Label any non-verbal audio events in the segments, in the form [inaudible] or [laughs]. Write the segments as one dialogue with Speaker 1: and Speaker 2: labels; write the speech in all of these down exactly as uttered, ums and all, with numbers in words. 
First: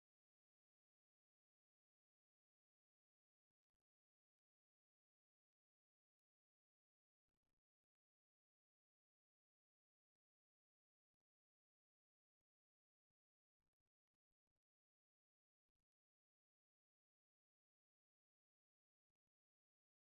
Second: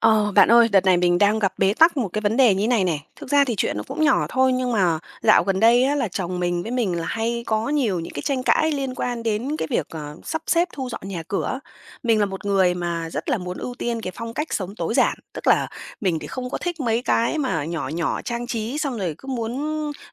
Speaker 1: Ờ, bạn ơi, đợt này mình đang gặp bế tắc một cái vấn đề như này này. Thực ra thì chuyện nó cũng nhỏ thôi nhưng mà dạo gần đây á, là chồng mình với mình là hay có nhiều những cái tranh cãi liên quan đến cái việc ờ, sắp xếp thu dọn nhà cửa. Mình là một người mà rất là muốn ưu tiên cái phong cách sống tối giản, tức là mình thì không có thích mấy cái mà nhỏ nhỏ trang trí xong rồi cứ muốn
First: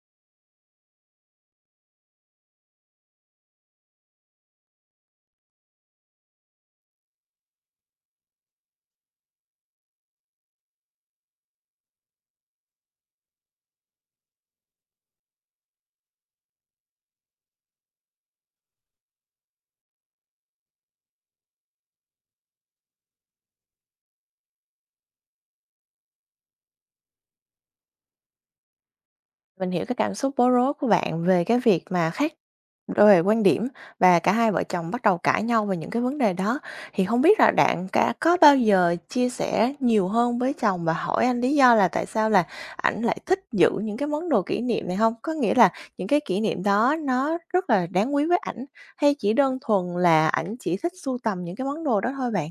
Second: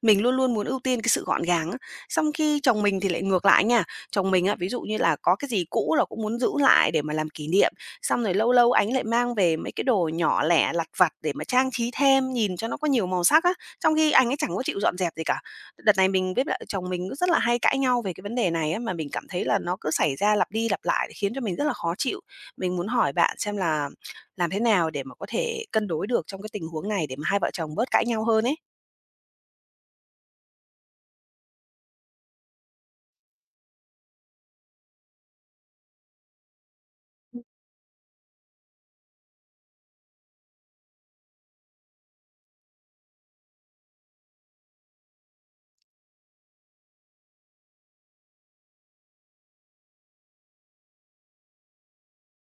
Speaker 1: mình luôn luôn muốn ưu tiên cái sự gọn gàng á. Xong khi chồng mình thì lại ngược lại nha. Chồng mình á, ví dụ như là có cái gì cũ là cũng muốn giữ lại để mà làm kỷ niệm. Xong rồi lâu lâu anh lại mang về mấy cái đồ nhỏ lẻ lặt vặt để mà trang trí thêm, nhìn cho nó có nhiều màu sắc á, trong khi anh ấy chẳng có chịu dọn dẹp gì cả. Đợt này mình với lại chồng mình cứ rất là hay cãi nhau về cái vấn đề này á, mà mình cảm thấy là nó cứ xảy ra lặp đi lặp lại khiến cho mình rất là khó chịu. Mình muốn hỏi bạn xem là làm thế nào để mà có thể cân đối được trong cái tình huống này để mà hai vợ chồng bớt cãi nhau hơn ấy?
Speaker 2: Mình hiểu cái cảm xúc bối rối của bạn về cái việc mà khác về quan điểm và cả hai vợ chồng bắt đầu cãi nhau về những cái vấn đề đó. Thì không biết là bạn cả có bao giờ chia sẻ nhiều hơn với chồng và hỏi anh lý do là tại sao là ảnh lại thích giữ những cái món đồ kỷ niệm này không? Có nghĩa là những cái kỷ niệm đó nó rất là đáng quý với ảnh, hay chỉ đơn thuần là ảnh chỉ thích sưu tầm những cái món đồ đó thôi bạn?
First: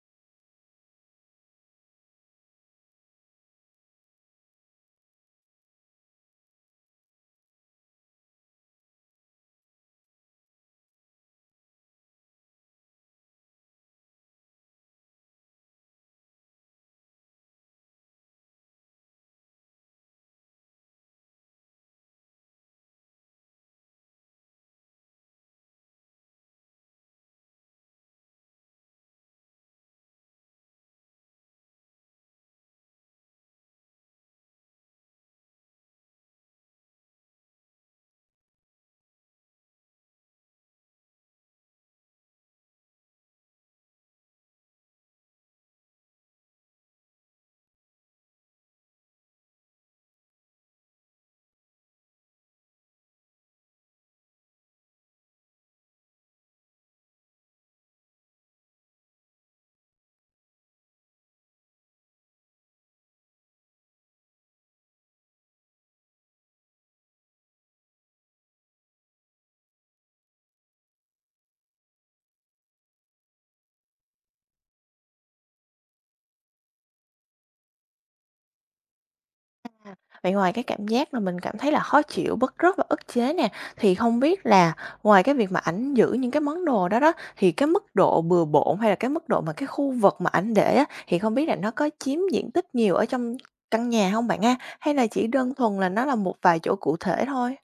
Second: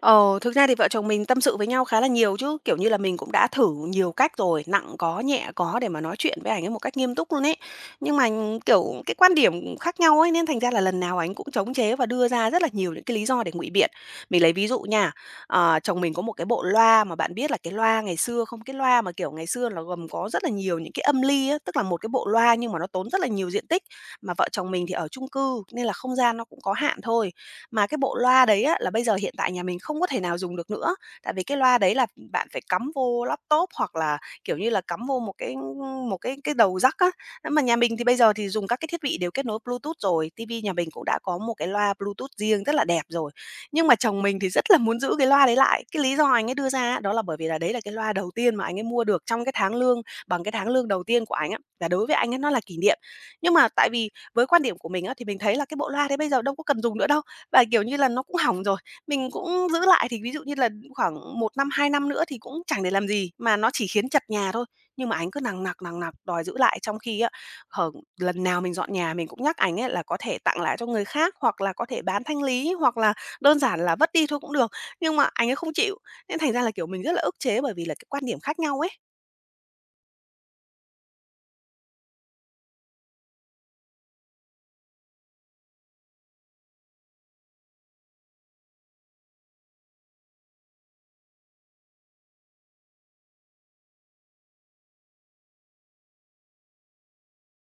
Speaker 1: Ờ, Thực ra thì vợ chồng mình tâm sự với nhau khá là nhiều chứ, kiểu như là, mình cũng đã thử nhiều cách rồi, nặng có, nhẹ có để mà nói chuyện với ảnh ấy một cách nghiêm túc luôn ấy. Nhưng mà, n- kiểu, cái quan điểm khác nhau ấy, nên thành ra là lần nào ảnh cũng chống chế và đưa ra rất là nhiều những cái lý do để ngụy biện. Mình lấy ví dụ nha, ờ, chồng mình có một cái bộ loa mà bạn biết là cái loa ngày xưa không? Cái loa mà, kiểu, ngày xưa nó gồm có rất là nhiều những cái âm ly á, tức là một cái bộ loa nhưng mà nó tốn rất là nhiều diện tích. Mà vợ chồng mình thì ở chung cư nên là không gian nó cũng có hạn thôi. Mà cái bộ loa đấy á, là bây giờ hiện tại nhà mình không có thể nào dùng được nữa, tại vì cái loa đấy là bạn phải cắm vô laptop hoặc là, kiểu như là, cắm vô một cái một cái cái đầu jack á. Thế mà nhà mình thì bây giờ thì dùng các cái thiết bị đều kết nối Bluetooth rồi, tivi nhà mình cũng đã có một cái loa Bluetooth riêng rất là đẹp rồi. Nhưng mà chồng mình thì rất là muốn giữ cái loa đấy lại, cái lý do anh ấy đưa ra á, đó là bởi vì là đấy là cái loa đầu tiên mà anh ấy mua được trong cái tháng lương bằng cái tháng lương đầu tiên của anh á, là đối với anh ấy nó là kỷ niệm. Nhưng mà tại vì với quan điểm của mình á, thì mình thấy là cái bộ loa đấy bây giờ đâu có cần dùng nữa đâu và, kiểu như là, nó cũng hỏng rồi. Mình cũng giữ lại thì ví dụ như là khoảng một năm, hai năm nữa thì cũng chẳng để làm gì, mà nó chỉ khiến chật nhà thôi. Nhưng mà anh cứ nằng nặc, nằng nặc đòi giữ lại, trong khi á, hở lần nào mình dọn nhà mình cũng nhắc ảnh ấy là có thể tặng lại cho người khác, hoặc là có thể bán thanh lý, hoặc là đơn giản là vứt đi thôi cũng được, nhưng mà ảnh ấy không chịu. Nên thành ra là, kiểu, mình rất là ức chế bởi vì là cái quan điểm khác nhau ấy.
Speaker 2: Vậy ngoài cái cảm giác mà mình cảm thấy là khó chịu, bứt rứt và ức chế nè, thì không biết là ngoài cái việc mà ảnh giữ những cái món đồ đó đó, thì cái mức độ bừa bộn hay là cái mức độ mà cái khu vực mà ảnh để á, thì không biết là nó có chiếm diện tích nhiều ở trong căn nhà không bạn ha? Hay là chỉ đơn thuần là nó là một vài chỗ cụ thể thôi?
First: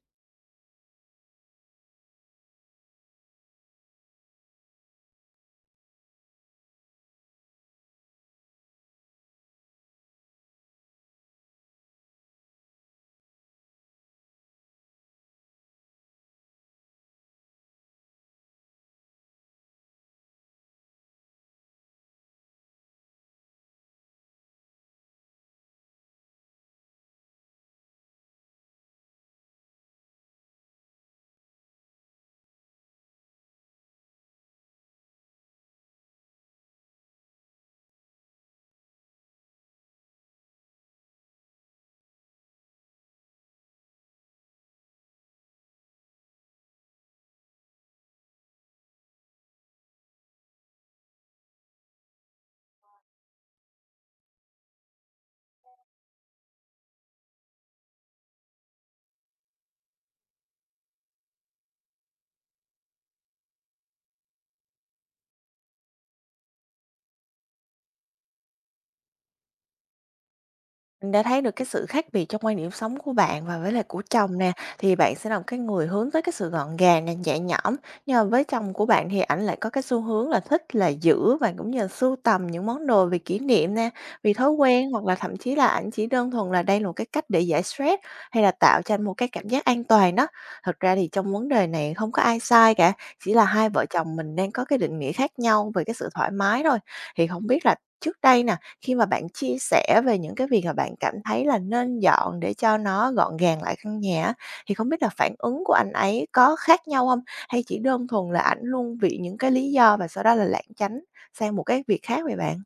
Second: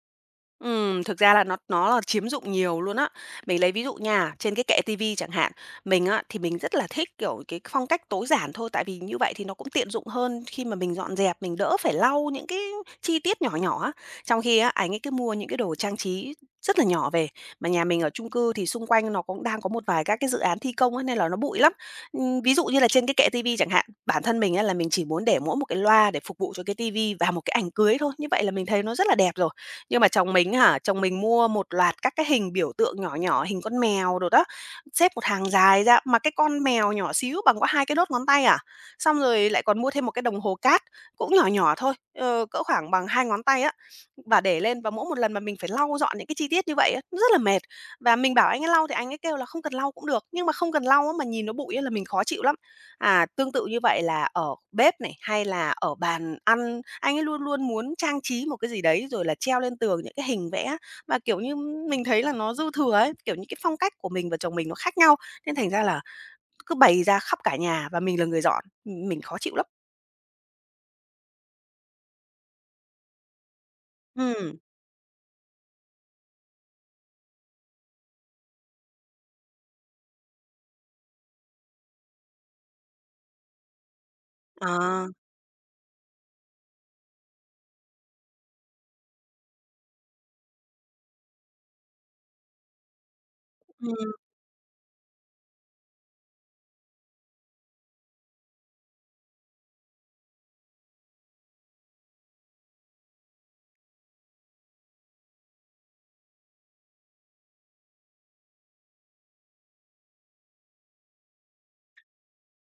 Speaker 1: Ừm, thực ra là nó nó là chiếm dụng nhiều luôn á. Mình lấy ví dụ nha, trên cái kệ tivi chẳng hạn, mình á thì mình rất là thích, kiểu, cái phong cách tối giản thôi, tại vì như vậy thì nó cũng tiện dụng hơn khi mà mình dọn dẹp, mình đỡ phải lau những cái chi tiết nhỏ nhỏ á. Trong khi á, ảnh ấy cứ mua những cái đồ trang trí rất là nhỏ về, mà nhà mình ở chung cư thì xung quanh nó cũng đang có một vài các cái dự án thi công á, nên là nó bụi lắm. Ừm, ví dụ như là trên cái kệ tivi chẳng hạn, bản thân mình á là mình chỉ muốn để mỗi một cái loa để phục vụ cho cái tivi và một cái ảnh cưới thôi, như vậy là mình thấy nó rất là đẹp rồi. Nhưng mà chồng mình hả, chồng mình mua một loạt các cái hình biểu tượng nhỏ nhỏ, hình con mèo đồ đó, xếp một hàng dài ra, mà cái con mèo nhỏ xíu bằng có hai cái đốt ngón tay à. Xong rồi lại còn mua thêm một cái đồng hồ cát, cũng nhỏ nhỏ thôi, ờ, cỡ khoảng bằng hai ngón tay á, và để lên và mỗi một lần mà mình phải lau dọn những cái chi tiết như vậy á, nó rất là mệt. Và mình bảo anh ấy lau thì anh ấy kêu là "Không cần lau cũng được", nhưng mà không cần lau á, mà nhìn nó bụi á là mình khó chịu lắm. À, tương tự như vậy là ở bếp này, hay là ở bàn ăn, anh ấy luôn luôn muốn trang trí một cái gì đấy, rồi là treo lên tường những cái hình vẽ mà, kiểu như, mình thấy là nó dư thừa ấy, kiểu như, cái phong cách của mình và chồng mình nó khác nhau, nên thành ra là cứ bày ra khắp cả nhà và mình là người dọn, ừm, mình khó chịu lắm.
Speaker 2: Mình đã thấy được cái sự khác biệt trong quan điểm sống của bạn và với lại của chồng nè,
Speaker 1: Ừm,
Speaker 2: thì bạn sẽ là một cái người hướng tới cái sự gọn gàng nè, nhẹ nhõm. Nhưng mà với chồng của bạn thì ảnh lại có cái xu hướng là thích là giữ và cũng như là sưu tầm những món đồ vì kỷ niệm nè, vì thói
Speaker 1: ờ,
Speaker 2: quen hoặc là thậm chí là ảnh chỉ đơn thuần là đây là một cái cách để giải stress, hay là tạo cho anh một cái cảm giác an toàn đó. Thật ra thì trong vấn đề này không có ai sai cả, chỉ là hai vợ chồng mình đang có cái định nghĩa khác nhau về cái sự thoải mái thôi. Thì không biết là trước đây nè, khi mà bạn chia sẻ về những cái việc mà bạn cảm thấy là nên dọn để cho nó gọn gàng lại căn nhà á, thì không biết là phản ứng của anh ấy có khác nhau không? Hay chỉ đơn thuần là ảnh luôn vì những cái lý do và sau đó là lảng tránh sang một cái việc khác vậy bạn?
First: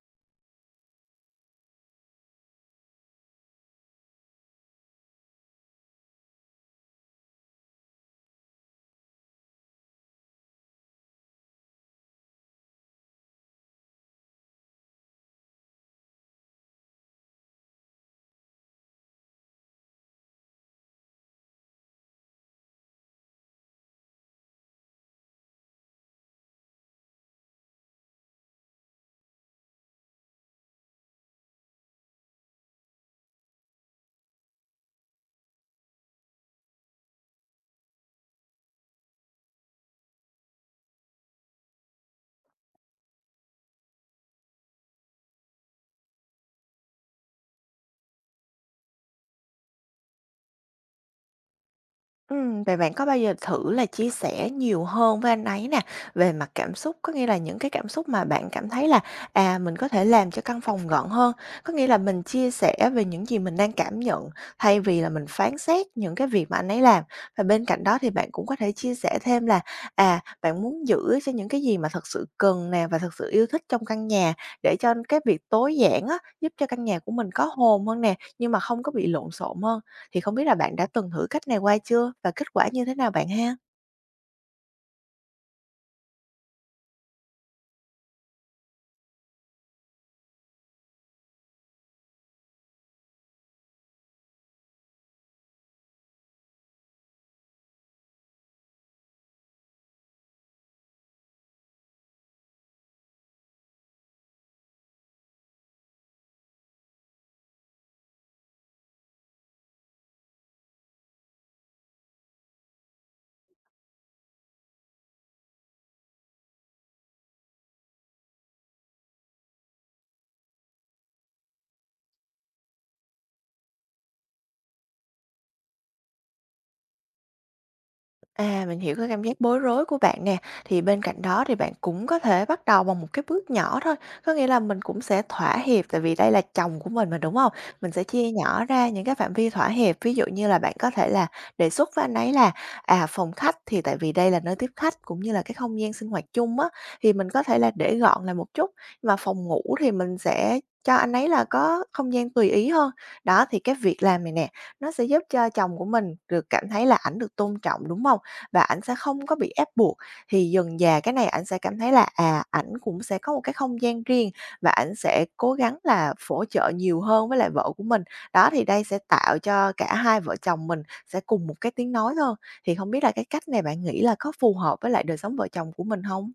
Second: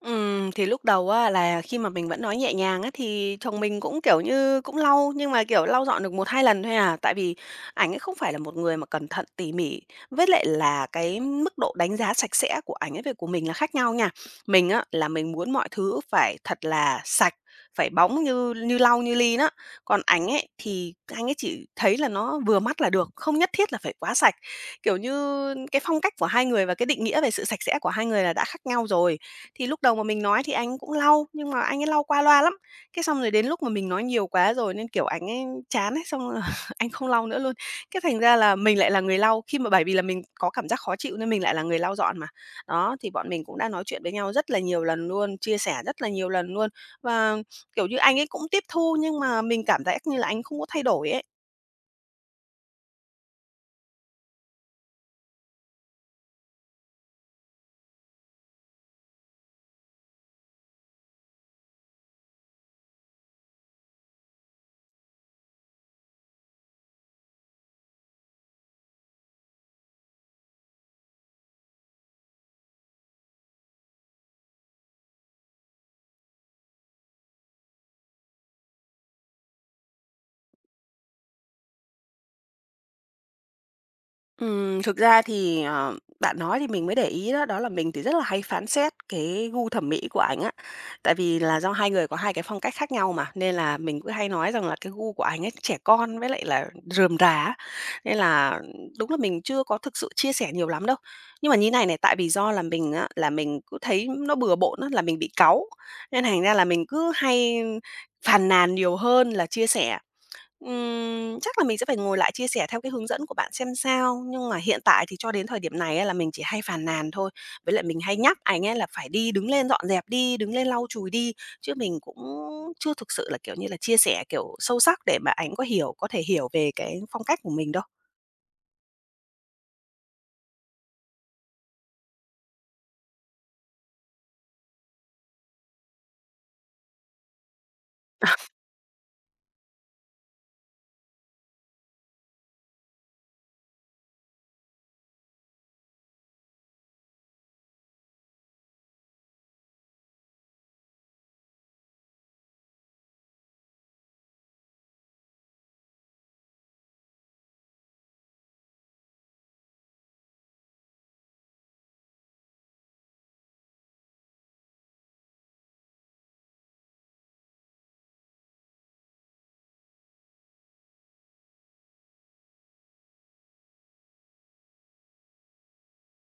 Speaker 1: Ừm, thì lúc đầu á là khi mà mình vẫn nói nhẹ nhàng á, thì chồng mình cũng, kiểu như, cũng lau, nhưng mà, kiểu, lau dọn được một hai lần thôi à. Tại vì ảnh ấy không phải là một người mà cẩn thận, tỉ mỉ, với lại là cái mức độ đánh giá sạch sẽ của ảnh ấy về của mình là khác nhau nha. Mình á, là mình muốn mọi thứ phải thật là sạch, phải bóng như như lau như ly đó. Còn ảnh ấy, thì anh ấy chỉ thấy là nó vừa mắt là được, không nhất thiết là phải quá sạch. Kiểu như, cái phong cách của hai người và cái định nghĩa về sự sạch sẽ của hai người là đã khác nhau rồi. Thì lúc đầu mà mình nói thì anh ấy cũng lau, nhưng mà anh ấy lau qua loa lắm. Cái xong rồi đến lúc mà mình nói nhiều quá rồi nên, kiểu, anh ấy chán ấy, xong là [laughs] anh không lau nữa luôn. Cái thành ra là mình lại là người lau, khi mà bởi vì là mình có cảm giác khó chịu nên mình lại là người lau dọn mà. Đó, thì bọn mình cũng đã nói chuyện với nhau rất là nhiều lần luôn, chia sẻ rất là nhiều lần luôn. Và, kiểu như, anh ấy cũng tiếp thu nhưng mà mình cảm giác như là anh không có thay đổi ấy.
Speaker 2: Ừm, vậy bạn có bao giờ thử là chia sẻ nhiều hơn với anh ấy nè, về mặt cảm xúc, có nghĩa là những cái cảm xúc mà bạn cảm thấy là, à, mình có thể làm cho căn phòng gọn hơn. Có nghĩa là mình chia sẻ về những gì mình đang cảm nhận, thay vì là mình phán xét những cái việc mà anh ấy làm. Và bên cạnh đó thì bạn cũng có thể chia sẻ thêm là, à, bạn muốn giữ cho những cái gì mà thật sự cần nè và thật sự yêu thích trong căn nhà, để cho cái việc tối giản á, giúp cho căn nhà của mình có hồn hơn nè, nhưng mà không có bị lộn xộn hơn. Thì không biết là bạn đã từng thử cách này qua chưa và kết quả như thế nào bạn ha?
Speaker 1: Ừm, thực ra thì, ờ, bạn nói thì mình mới để ý đó, đó là mình thì rất là hay phán xét cái gu thẩm mỹ của ảnh á. Tại vì là do hai người có hai cái phong cách khác nhau mà, nên là mình cứ hay nói rằng là cái gu của ảnh ấy trẻ con với lại là rườm rà á, nên là đúng là mình chưa có thực sự chia sẻ nhiều lắm đâu. Nhưng mà như này này, tại vì do là mình á, là mình cứ thấy nó bừa bộn á, là mình bị cáu, nên thành ra là mình cứ hay phàn nàn nhiều hơn là chia sẻ. Ừm, chắc là mình sẽ phải ngồi lại chia sẻ theo cái hướng dẫn của bạn xem sao, nhưng mà hiện tại thì cho đến thời điểm này á là mình chỉ hay phàn nàn thôi. Với lại mình hay nhắc anh ấy là phải đi, đứng lên dọn dẹp đi, đứng lên lau chùi đi, chứ mình cũng chưa thực sự là, kiểu như là, chia sẻ, kiểu, sâu sắc để mà ảnh có hiểu có thể hiểu về cái phong cách của mình đâu.
Speaker 2: À, mình hiểu cái cảm giác bối rối của bạn nè. Thì bên cạnh đó thì bạn cũng có thể bắt đầu bằng một cái bước nhỏ thôi. Có nghĩa là mình cũng sẽ thỏa hiệp, tại vì đây là chồng của mình mà, đúng không? Mình sẽ chia nhỏ ra những cái phạm vi thỏa hiệp. Ví dụ như là bạn có thể là đề xuất với anh ấy là, à, phòng khách thì tại vì đây là nơi tiếp khách cũng như là cái không gian sinh hoạt chung á, thì mình có thể là để gọn lại một chút. Mà phòng ngủ thì mình sẽ cho anh ấy là có không gian tùy ý hơn. Đó, thì cái việc làm này nè, nó sẽ giúp cho chồng của mình được cảm thấy là ảnh được tôn trọng, đúng không? Và ảnh sẽ không có bị ép buộc. Thì dần dà cái này ảnh sẽ cảm thấy là, à, ảnh cũng sẽ có một cái không gian riêng, và ảnh sẽ cố gắng là phổ trợ nhiều hơn với lại vợ của mình. Đó, thì đây sẽ tạo cho cả hai vợ chồng mình sẽ cùng một cái tiếng nói hơn. Thì không biết là cái cách này bạn nghĩ là có phù hợp với lại đời sống vợ chồng của mình không?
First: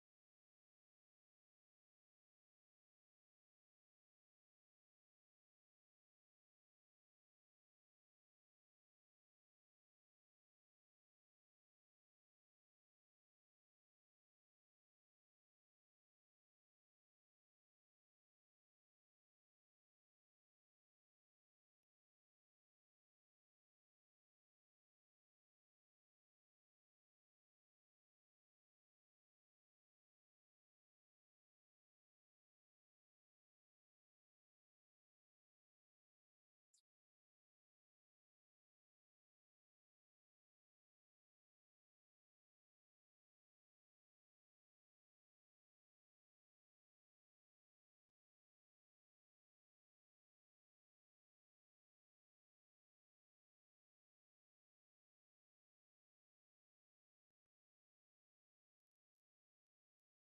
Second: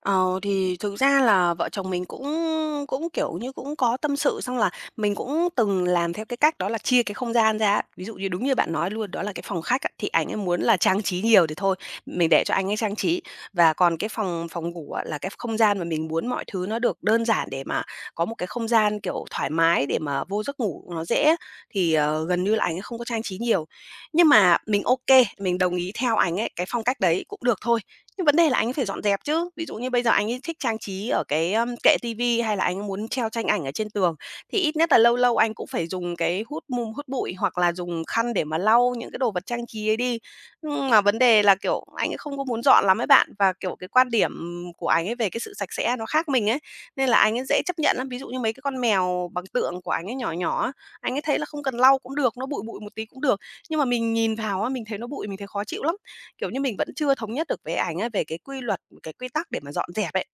Speaker 1: Ờ, thì thực ra là vợ chồng mình cũng cũng, kiểu như, cũng có tâm sự, xong là mình cũng từng làm theo cái cách đó là chia cái không gian ra á. Ví dụ như đúng như bạn nói luôn, đó là cái phòng khách á, thì ảnh ấy muốn là trang trí nhiều thì thôi, mình để cho anh ấy trang trí. Và còn cái phòng phòng ngủ á, là cái không gian mà mình muốn mọi thứ nó được đơn giản để mà có một cái không gian, kiểu, thoải mái để mà vô giấc ngủ nó dễ á, thì, ờ, gần như là anh ấy không có trang trí nhiều. Nhưng mà mình ok, mình đồng ý theo ảnh ấy, cái phong cách đấy cũng được thôi. Nhưng vấn đề là anh ấy phải dọn dẹp chứ. Ví dụ như bây giờ anh ấy thích trang trí ở cái, ưm, kệ tivi hay là anh ấy muốn treo tranh ảnh ở trên tường, thì ít nhất là lâu lâu anh cũng phải dùng cái hút mùm hút bụi hoặc là dùng khăn để mà lau những cái đồ vật trang trí ấy đi. Nhưng mà vấn đề là, kiểu, anh ấy không có muốn dọn lắm ấy bạn, và, kiểu, cái quan điểm của anh ấy về cái sự sạch sẽ nó khác mình ấy, nên là anh ấy dễ chấp nhận lắm. Ví dụ như mấy cái con mèo bằng tượng của anh ấy nhỏ nhỏ á, anh ấy thấy là không cần lau cũng được, nó bụi bụi một tí cũng được. Nhưng mà mình nhìn vào á, mình thấy nó bụi, mình thấy khó chịu lắm. Kiểu như, mình vẫn chưa thống nhất được với ảnh á, về cái quy luật, cái quy tắc để mà dọn dẹp ấy.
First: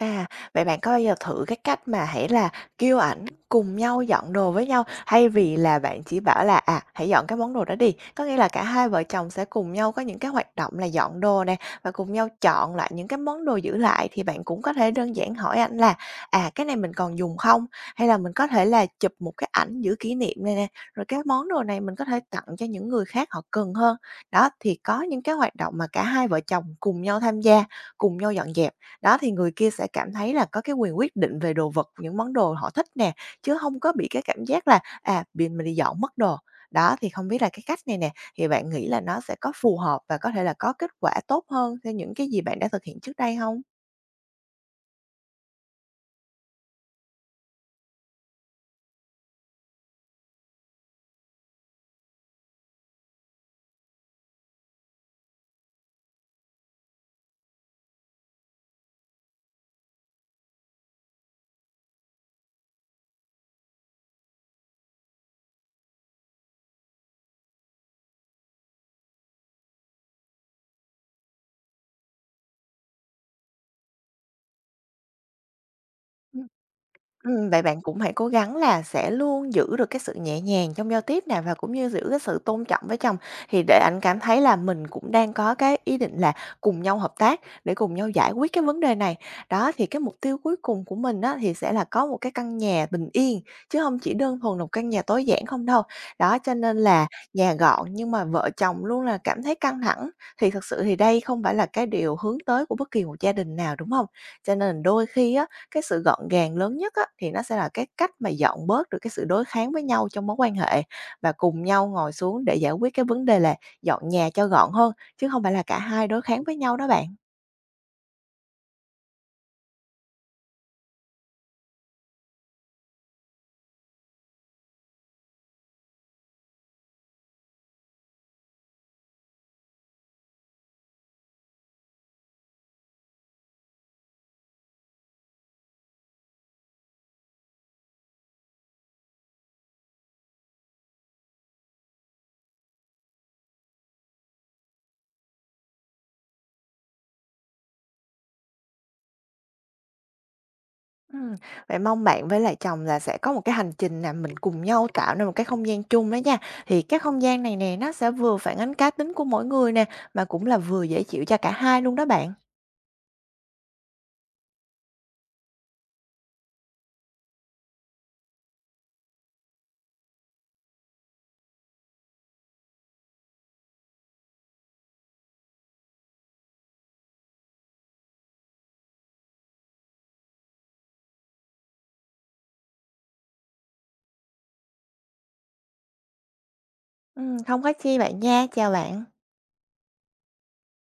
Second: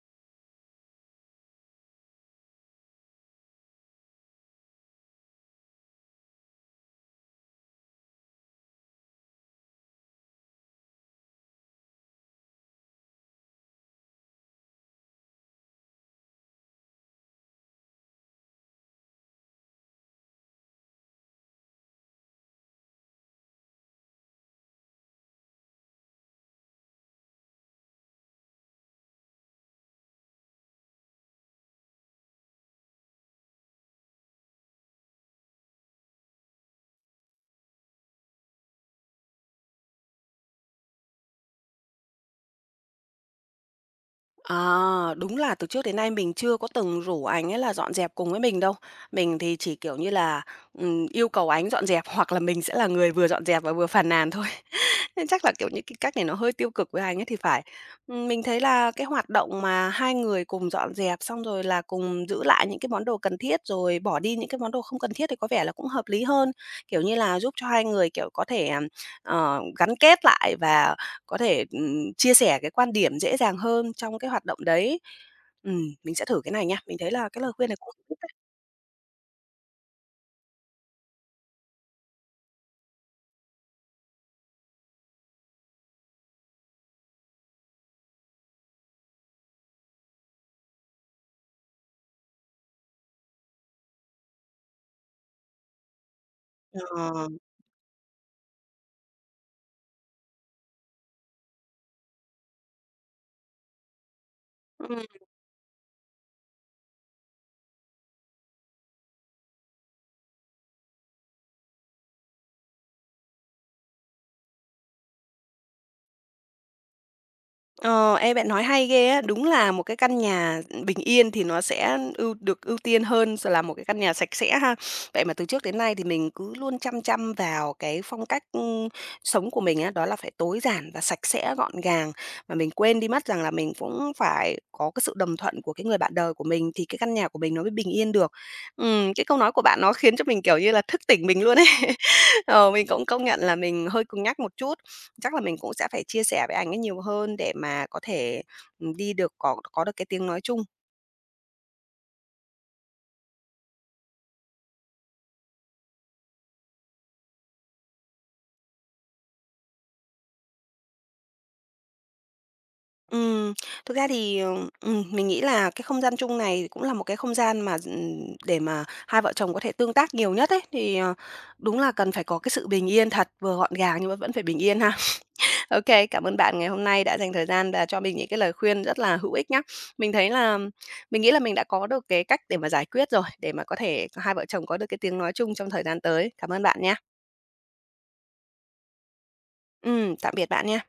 Speaker 2: À, vậy bạn có bao giờ thử cái cách mà hãy là kêu ảnh cùng nhau dọn đồ với nhau, thay vì là bạn chỉ bảo là, à, "Hãy dọn cái món đồ đó đi." Có nghĩa là cả hai vợ chồng sẽ cùng nhau có những cái hoạt động là dọn đồ nè, và cùng nhau chọn lại những cái món đồ giữ lại, thì bạn cũng có thể đơn giản hỏi ảnh là "À, cái này mình còn dùng không?" Hay là mình có thể là chụp một cái ảnh giữ kỷ niệm này nè, rồi cái món đồ này mình có thể tặng cho những người khác họ cần hơn. Đó, thì có những cái hoạt động mà cả hai vợ chồng cùng nhau tham gia, cùng nhau dọn dẹp. Đó, thì người kia sẽ cảm thấy là có cái quyền quyết định về đồ vật, những món đồ họ thích nè, chứ không có bị cái cảm giác là, à, bị mình đi dọn mất đồ. Đó, thì không biết là cái cách này nè, thì bạn nghĩ là nó sẽ có phù hợp và có thể là có kết quả tốt hơn theo những cái gì bạn đã thực hiện trước đây không?
Speaker 1: À, đúng là từ trước đến nay mình chưa có từng rủ ảnh ấy là dọn dẹp cùng với mình đâu. Mình thì chỉ, kiểu như là, ừm, yêu cầu ảnh dọn dẹp [laughs] hoặc là mình sẽ là người vừa dọn dẹp và vừa phàn nàn thôi. Thế chắc là, kiểu, những cái cách này nó hơi tiêu cực với Hành ấy thì phải. Ừm, mình thấy là cái hoạt động mà hai người cùng dọn dẹp, xong rồi là cùng giữ lại những cái món đồ cần thiết, rồi bỏ đi những cái món đồ không cần thiết thì có vẻ là cũng hợp lý hơn. Kiểu như là, giúp cho hai người, kiểu, có thể, ờ, gắn kết lại và có thể, ừm, chia sẻ cái quan điểm dễ dàng hơn trong cái hoạt động đấy. Ừm, mình sẽ thử cái này nha, mình thấy là cái
Speaker 2: Ừm,
Speaker 1: lời
Speaker 2: vậy
Speaker 1: khuyên này
Speaker 2: bạn
Speaker 1: cũng
Speaker 2: cũng hãy
Speaker 1: hữu ích
Speaker 2: cố
Speaker 1: đấy.
Speaker 2: gắng là sẽ luôn giữ được cái sự nhẹ nhàng trong giao tiếp nè, và cũng như giữ cái sự tôn trọng với chồng, thì để anh cảm thấy là mình cũng đang có cái ý định là cùng nhau hợp tác để cùng nhau giải quyết cái vấn đề này. Đó, thì cái mục tiêu cuối cùng của mình á, thì sẽ là có một cái căn nhà bình yên, chứ không chỉ đơn thuần là một căn nhà tối giản không đâu. Đó, cho nên là
Speaker 1: Ờ.
Speaker 2: nhà gọn nhưng mà vợ chồng luôn là cảm thấy căng thẳng, thì thật sự thì đây không phải là cái điều hướng tới của bất kỳ một gia đình nào, đúng không? Cho nên đôi khi á, cái sự gọn gàng lớn nhất á, thì nó sẽ là cái cách mà dọn bớt được cái sự đối kháng với nhau trong mối quan hệ, và cùng nhau ngồi xuống để giải quyết cái vấn đề là dọn nhà cho gọn hơn, chứ không phải là cả hai đối kháng với nhau đó bạn.
Speaker 1: Ờ, ê, bạn nói hay ghê á. Đúng là một cái căn nhà, bình yên thì nó sẽ ưu được ưu tiên hơn so là một cái căn nhà sạch sẽ ha. Vậy mà từ trước đến nay thì mình cứ luôn chăm chăm vào cái phong cách, ưm, sống của mình á, đó là phải tối giản và sạch sẽ, gọn gàng, mà mình quên đi mất rằng là mình cũng phải có cái sự đồng thuận của cái người bạn đời của mình thì cái căn nhà của mình nó mới bình yên được. Ừm, cái câu nói của bạn nó khiến cho mình, kiểu như là, thức tỉnh mình luôn ấy. [laughs] Ờ, mình cũng công nhận là mình hơi cứng nhắc một chút. Chắc là mình cũng sẽ phải chia sẻ với ảnh ấy nhiều hơn để mà có thể, ừm, đi được có có được cái tiếng nói chung.
Speaker 2: Ừm, vậy mong bạn với lại chồng là sẽ có một cái hành trình là mình cùng nhau tạo nên một cái không gian chung đó nha. Thì cái không gian này nè, nó sẽ vừa phản ánh cá tính của mỗi người nè, mà cũng là vừa dễ chịu cho cả hai luôn đó bạn.
Speaker 1: Ừm, thực ra thì, ờ, mình nghĩ là cái không gian chung này cũng là một cái không gian mà, ừm, để mà hai vợ chồng có thể tương tác nhiều nhất ấy, thì, ờ, đúng là cần phải có cái sự bình yên thật, vừa gọn gàng nhưng mà vẫn phải bình yên ha. [laughs] Ok, cảm ơn bạn ngày hôm nay đã dành thời gian và cho mình những cái lời khuyên rất là hữu ích nhá. Mình thấy là mình nghĩ là mình đã có được cái cách để mà giải quyết rồi, để mà có thể hai vợ chồng có được cái tiếng nói chung trong thời gian tới. Cảm ơn bạn nhé.
Speaker 2: Ừm, không có chi bạn nha, chào bạn.
Speaker 1: Ừ, tạm biệt bạn nha.